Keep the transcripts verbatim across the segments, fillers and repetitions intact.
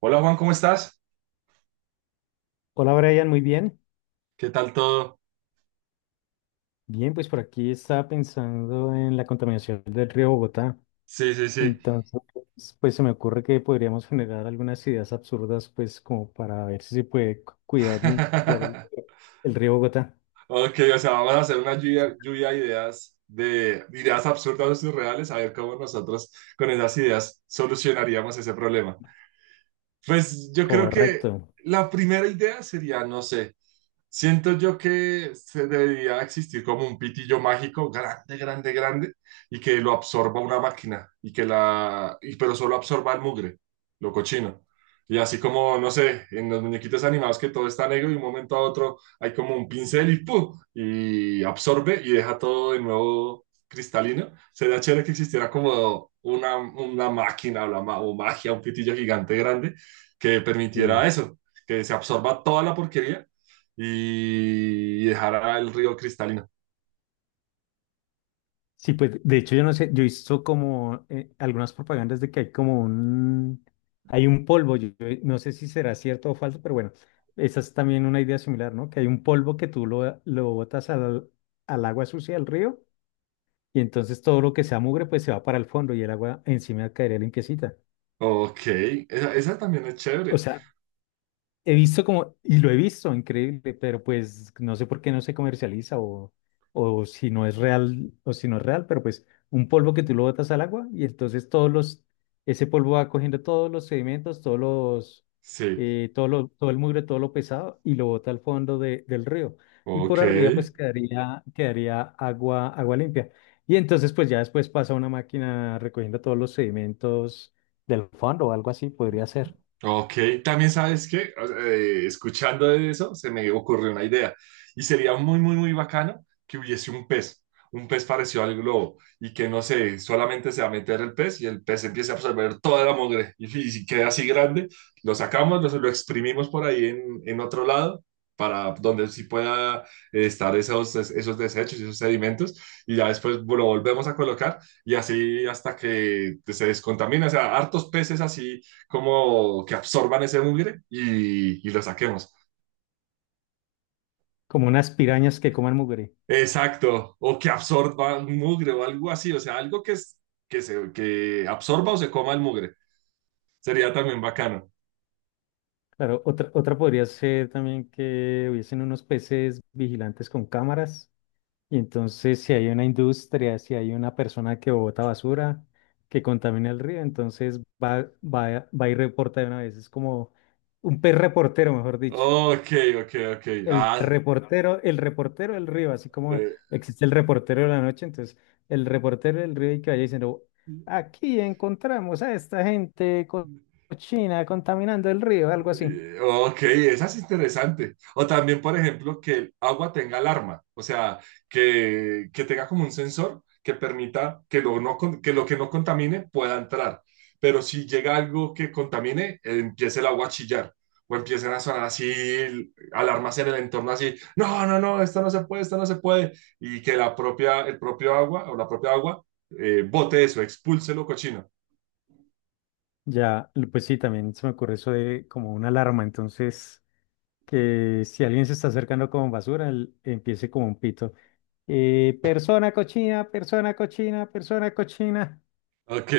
Hola Juan, ¿cómo estás? Hola Brian, muy bien. ¿Qué tal todo? Bien, pues por aquí estaba pensando en la contaminación del río Bogotá. Sí, sí, sí. Entonces, pues se me ocurre que podríamos generar algunas ideas absurdas, pues como para ver si se puede cu- cuidar y limpiar el, el río Bogotá. Ok, o sea, vamos a hacer una lluvia, lluvia de ideas, de ideas absurdas o surreales, a ver cómo nosotros con esas ideas solucionaríamos ese problema. Pues yo creo que Correcto. la primera idea sería, no sé, siento yo que se debería existir como un pitillo mágico grande, grande, grande y que lo absorba una máquina y que la, y- pero solo absorba el mugre, lo cochino. Y así como, no sé, en los muñequitos animados que todo está negro y un momento a otro hay como un pincel y ¡pum!, y absorbe y deja todo de nuevo cristalino. Sería chévere que existiera como una, una máquina o, la ma- o magia, un pitillo gigante grande que permitiera Sí. eso, que se absorba toda la porquería y dejará el río cristalino. Sí, pues de hecho yo no sé, yo he visto como eh, algunas propagandas de que hay como un, hay un polvo, yo, yo no sé si será cierto o falso, pero bueno, esa es también una idea similar, ¿no? Que hay un polvo que tú lo, lo botas al, al agua sucia del río y entonces todo lo que sea mugre pues se va para el fondo y el agua encima caería limpiecita. Ok, esa, esa también es O chévere. sea, he visto como, y lo he visto, increíble, pero pues no sé por qué no se comercializa o, o si no es real, o si no es real, pero pues un polvo que tú lo botas al agua y entonces todos los, ese polvo va cogiendo todos los sedimentos, todos los, Sí, eh, todo lo- todo el mugre, todo lo pesado y lo bota al fondo de- del río. Y ok. por arriba pues quedaría, quedaría agua, agua limpia. Y entonces pues ya después pasa una máquina recogiendo todos los sedimentos del fondo o algo así, podría ser. Ok, también sabes que escuchando de eso, se me ocurrió una idea. Y sería muy, muy, muy bacano que hubiese un pez, un pez parecido al globo, y que no sé, solamente se va a meter el pez y el pez empiece a absorber toda la mugre. Y, fi- si queda así grande, lo sacamos, lo, lo exprimimos por ahí en, en otro lado, para donde sí pueda eh, estar esos, esos desechos, y esos sedimentos, y ya después lo volvemos a colocar, y así hasta que se descontamina. O sea, hartos peces así como que absorban ese mugre y, y lo saquemos. Como unas pirañas que coman mugre. Exacto, o que absorba un mugre o algo así, o sea, algo que, es- que, se, que absorba o se coma el mugre. Sería también bacano. Claro, otra, otra podría ser también que hubiesen unos peces vigilantes con cámaras y entonces si hay una industria, si hay una persona que bota basura, que contamina el río, entonces va, va, va y reporta de una vez. Es como un pez reportero, mejor dicho. Ok, ok, ok. El Ah, reportero, el reportero del río, así como eh, existe el reportero de la noche, entonces el reportero del río y que vaya diciendo, aquí encontramos a esta gente co- cochina contaminando el río, algo así. Eh, Ok, esa es interesante. O también, por ejemplo, que el agua tenga alarma, o sea, que, que tenga como un sensor que permita que lo, no, con- que lo que no contamine pueda entrar. Pero si llega algo que contamine, eh, empiece el agua a chillar o empiecen a sonar así alarmas en el entorno así, no, no, no, esto no se puede, esto no se puede. Y que la propia, el propio agua o la propia agua eh, bote eso, expulse lo cochino. Ya, l- pues sí, también se me ocurre eso de como una alarma, entonces que si alguien se está acercando con basura, el- empiece como un pito. Eh, persona cochina, persona cochina, persona cochina. Ok,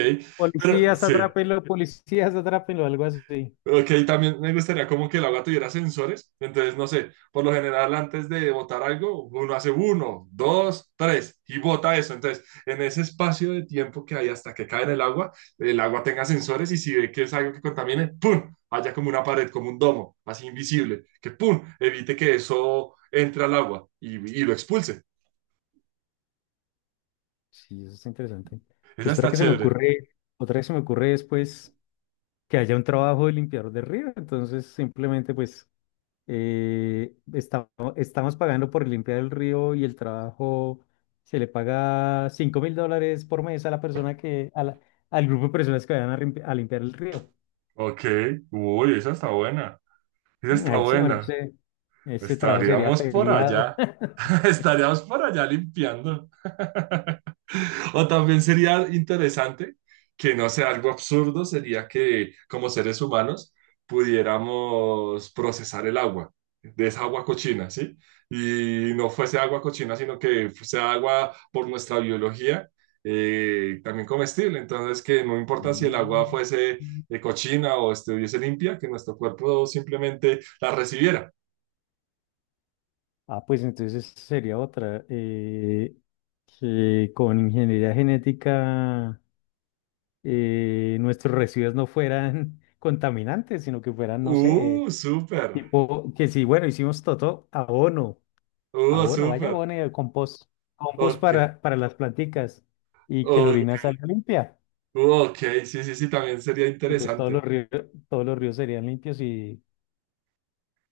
pero Policías, sí, atrápenlo, policías, atrápenlo, algo así. ok, también me gustaría como que el agua tuviera sensores, entonces no sé, por lo general antes de botar algo, uno hace uno, dos, tres y bota eso, entonces en ese espacio de tiempo que hay hasta que cae en el agua, el agua tenga sensores y si ve que es algo que contamine, ¡pum!, haya como una pared, como un domo, así invisible, que ¡pum! Evite que eso entre al agua y, y lo expulse. Sí, eso está interesante. Esa Pues otra está que se me chévere. ocurre, otra que se me ocurre es pues que haya un trabajo de limpiador de río, entonces simplemente pues eh, esta- estamos pagando por limpiar el río y el trabajo se le paga cinco mil dólares por mes a la persona que, a la- al grupo de personas que vayan a, limpi- a limpiar el río. Ok, uy, esa está buena, esa Mm, está ahí sí, marica, buena. ese, ese trabajo sería Estaríamos por peleado. allá, estaríamos por allá limpiando. O también sería interesante que no sé algo absurdo, sería que como seres humanos pudiéramos procesar el agua, de esa agua cochina, ¿sí? Y no fuese agua cochina, sino que sea agua por nuestra biología, eh, también comestible. Entonces, que no importa si el agua Mm. fuese eh, cochina o estuviese limpia, que nuestro cuerpo simplemente la recibiera. Ah, pues entonces sería otra. Eh, que con ingeniería genética eh, nuestros residuos no fueran contaminantes, sino que fueran, no sé. ¡Uh, súper! Tipo, que sí, bueno, hicimos todo abono, ¡Uh, abono, vaya súper! abono y el compost, compost Ok, para, para las planticas y que la ok, orina salga limpia. ok, sí, sí, sí, también sería Entonces todos interesante. los ríos, todos los ríos serían limpios y...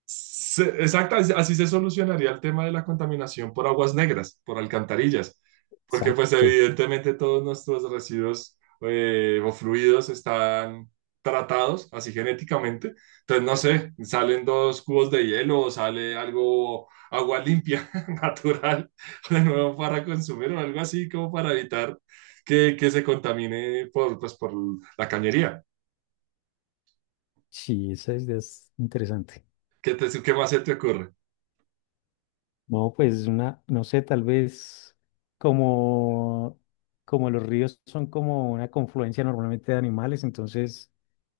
Se- exacta, así así se solucionaría el tema de la contaminación por aguas negras, por alcantarillas, porque pues Exacto. evidentemente todos nuestros residuos eh, o fluidos están tratados así genéticamente. Entonces, no sé, salen dos cubos de hielo o sale algo, agua limpia, natural, de nuevo para consumir o algo así como para evitar que, que se contamine por, pues, por la cañería. Sí, esa idea es interesante. ¿Qué te- qué más se te ocurre? No, pues una, no sé, tal vez como, como los ríos son como una confluencia normalmente de animales, entonces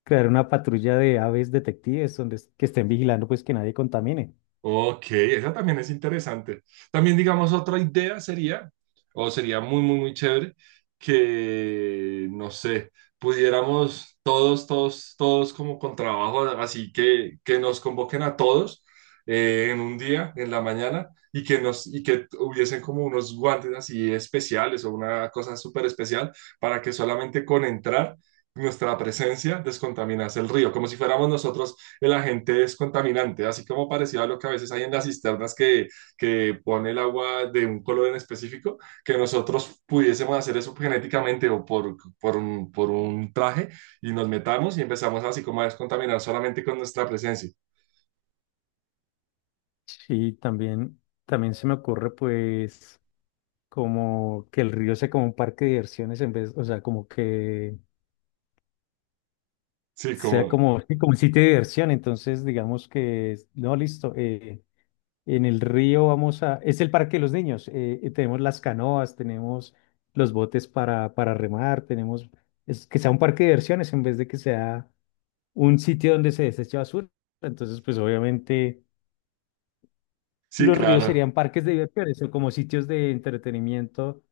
crear una patrulla de aves detectives donde es- que estén vigilando pues que nadie contamine. Ok, esa también es interesante. También, digamos, otra idea sería, o sería muy, muy, muy chévere, que, no sé, pudiéramos todos, todos, todos como con trabajo, así que, que nos convoquen a todos eh, en un día, en la mañana, y que nos, y que hubiesen como unos guantes así especiales o una cosa súper especial para que solamente con entrar nuestra presencia descontaminase el río, como si fuéramos nosotros el agente es contaminante, así como parecido a lo que a veces hay en las cisternas que, que pone el agua de un color en específico, que nosotros pudiésemos hacer eso genéticamente o por, por un, por un traje y nos metamos y empezamos así como a descontaminar solamente con nuestra presencia. Sí, también, también se me ocurre pues como que el río sea como un parque de diversiones en vez, o sea, como que Sí, sea como, como, sí, como un sitio de diversión. Entonces, digamos que, no, listo, eh, en el río vamos a, es el parque de los niños, eh, y tenemos las canoas, tenemos los botes para, para remar, tenemos, es que sea un parque de diversiones en vez de que sea un sitio donde se desecha basura. Entonces, pues obviamente sí, los ríos claro. serían parques de diversiones o como sitios de entretenimiento,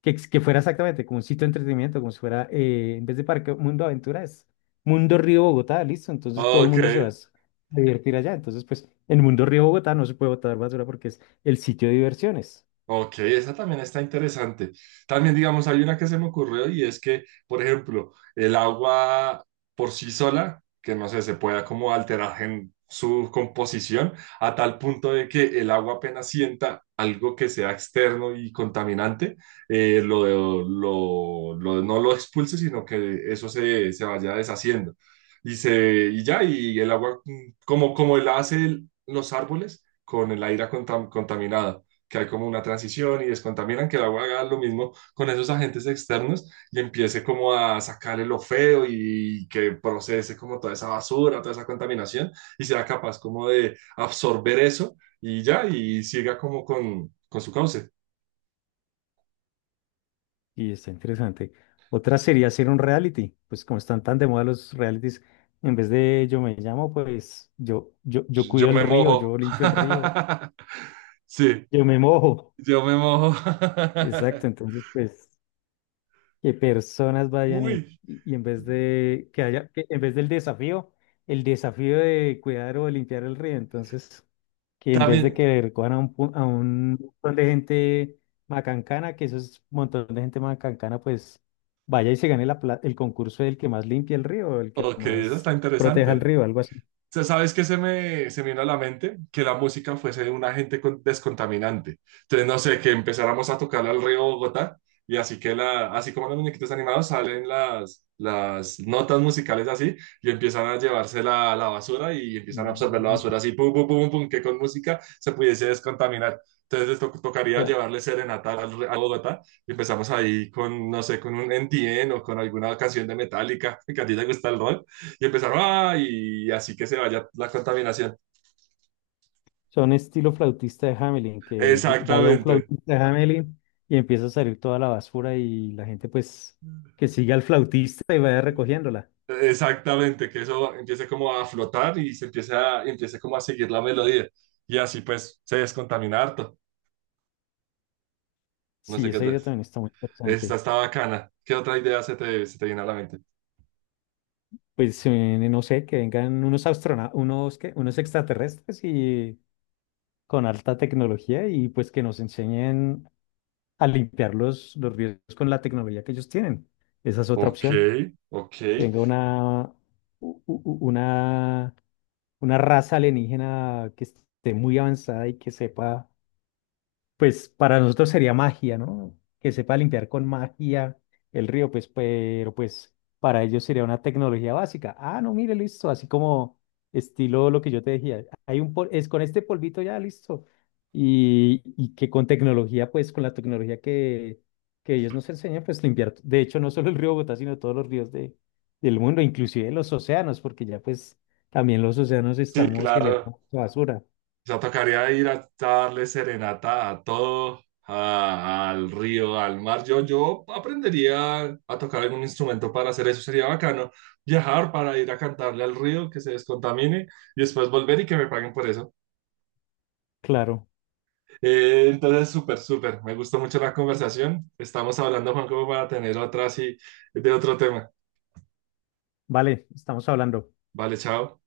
que, ex- que fuera exactamente como un sitio de entretenimiento, como si fuera, eh, en vez de parque, Mundo Aventuras, Mundo Río Bogotá, listo. Entonces todo el Ok. mundo se va a s- a divertir allá. Entonces, pues en Mundo Río Bogotá no se puede botar basura porque es el sitio de diversiones. Ok, esa también está interesante. También, digamos, hay una que se me ocurrió y es que, por ejemplo, el agua por sí sola, que no sé, se pueda como alterar en su composición a tal punto de que el agua apenas sienta algo que sea externo y contaminante, eh, lo, lo- lo- no lo expulse, sino que eso se, se vaya deshaciendo. Y, se, y ya, y el agua, mm, como, como la hace el- los árboles con el aire contam- contaminado que hay como una transición y descontaminan, que la agua haga lo mismo con esos agentes externos y empiece como a sacarle lo feo y que procese como toda esa basura, toda esa contaminación y sea capaz como de absorber eso y ya, y siga como con, con su cauce. Y está interesante. Otra sería hacer un reality, pues como están tan de moda los realities, en vez de yo me llamo, pues yo, yo, yo Yo cuido el me río, mojo. yo limpio el río, Sí, yo me mojo. yo me mojo. Exacto, entonces pues... que personas vayan y, Uy, y en vez de que haya, que en vez del desafío, el desafío de cuidar o de limpiar el río, entonces que en vez de también, que recojan a un, pu- a un montón de gente macancana, que eso es un montón de gente macancana, pues vaya y se gane la, pla- el concurso del que más limpie el río, el que ok, eso más está proteja el interesante. río, algo así. Sea, ¿sabes qué se me, se me vino a la mente? Que la música fuese un agente con- descontaminante. Entonces, no sé, que empezáramos a tocarle al río Bogotá y así que la, así como los muñequitos animados salen las, las notas musicales así y empiezan a llevarse la, la basura y empiezan a absorber la Mm. basura así, pum, pum, pum, pum, que con música se pudiese descontaminar. Entonces to- tocaría llevarle serenata al, re- a Bogotá y empezamos ahí con, no sé, con un N T N o con alguna canción de Metallica, que a ti te gusta el rock. Y empezaron, ah, y así que se vaya la contaminación. Son estilo flautista de Hamelin, que lle- vaya un Exactamente. flautista de Hamelin y empieza a salir toda la basura y la gente pues que siga al flautista y vaya recogiéndola. Exactamente, que eso empiece como a flotar y se empiece, a, empiece como a seguir la melodía. Y así pues se descontamina harto. No Sí, sé qué esa idea es. también está muy Esta interesante. está bacana. ¿Qué otra idea se te, se te viene a la mente? Pues eh, no sé, que vengan unos astronautas, unos, ¿qué? Unos extraterrestres y con alta tecnología y pues que nos enseñen a limpiar los, los ríos con la tecnología que ellos tienen. Esa es otra Ok, opción. ok. Que venga una, u- u- u- una una raza alienígena que esté muy avanzada y que sepa pues para nosotros sería magia, ¿no? Que sepa limpiar con magia el río, pues, pero pues para ellos sería una tecnología básica. Ah, no, mire, listo, así como estilo lo que yo te decía, hay un pol- es con este polvito ya, listo. Y, y que con tecnología, pues con la tecnología que, que ellos nos enseñan, pues limpiar, de hecho, no solo el río Bogotá, sino todos los ríos de, del mundo, inclusive los océanos, porque ya pues también los océanos Sí, estamos claro. generando basura. O sea, tocaría ir a, a darle serenata a todo, a- al río, al mar. Yo, yo aprendería a tocar algún instrumento para hacer eso. Sería bacano viajar para ir a cantarle al río, que se descontamine y después volver y que me paguen por eso. Claro, Eh, entonces, súper, súper. Me gustó mucho la conversación. Estamos hablando, Juan, como para tener otra así de otro tema. vale, estamos hablando. Vale, chao.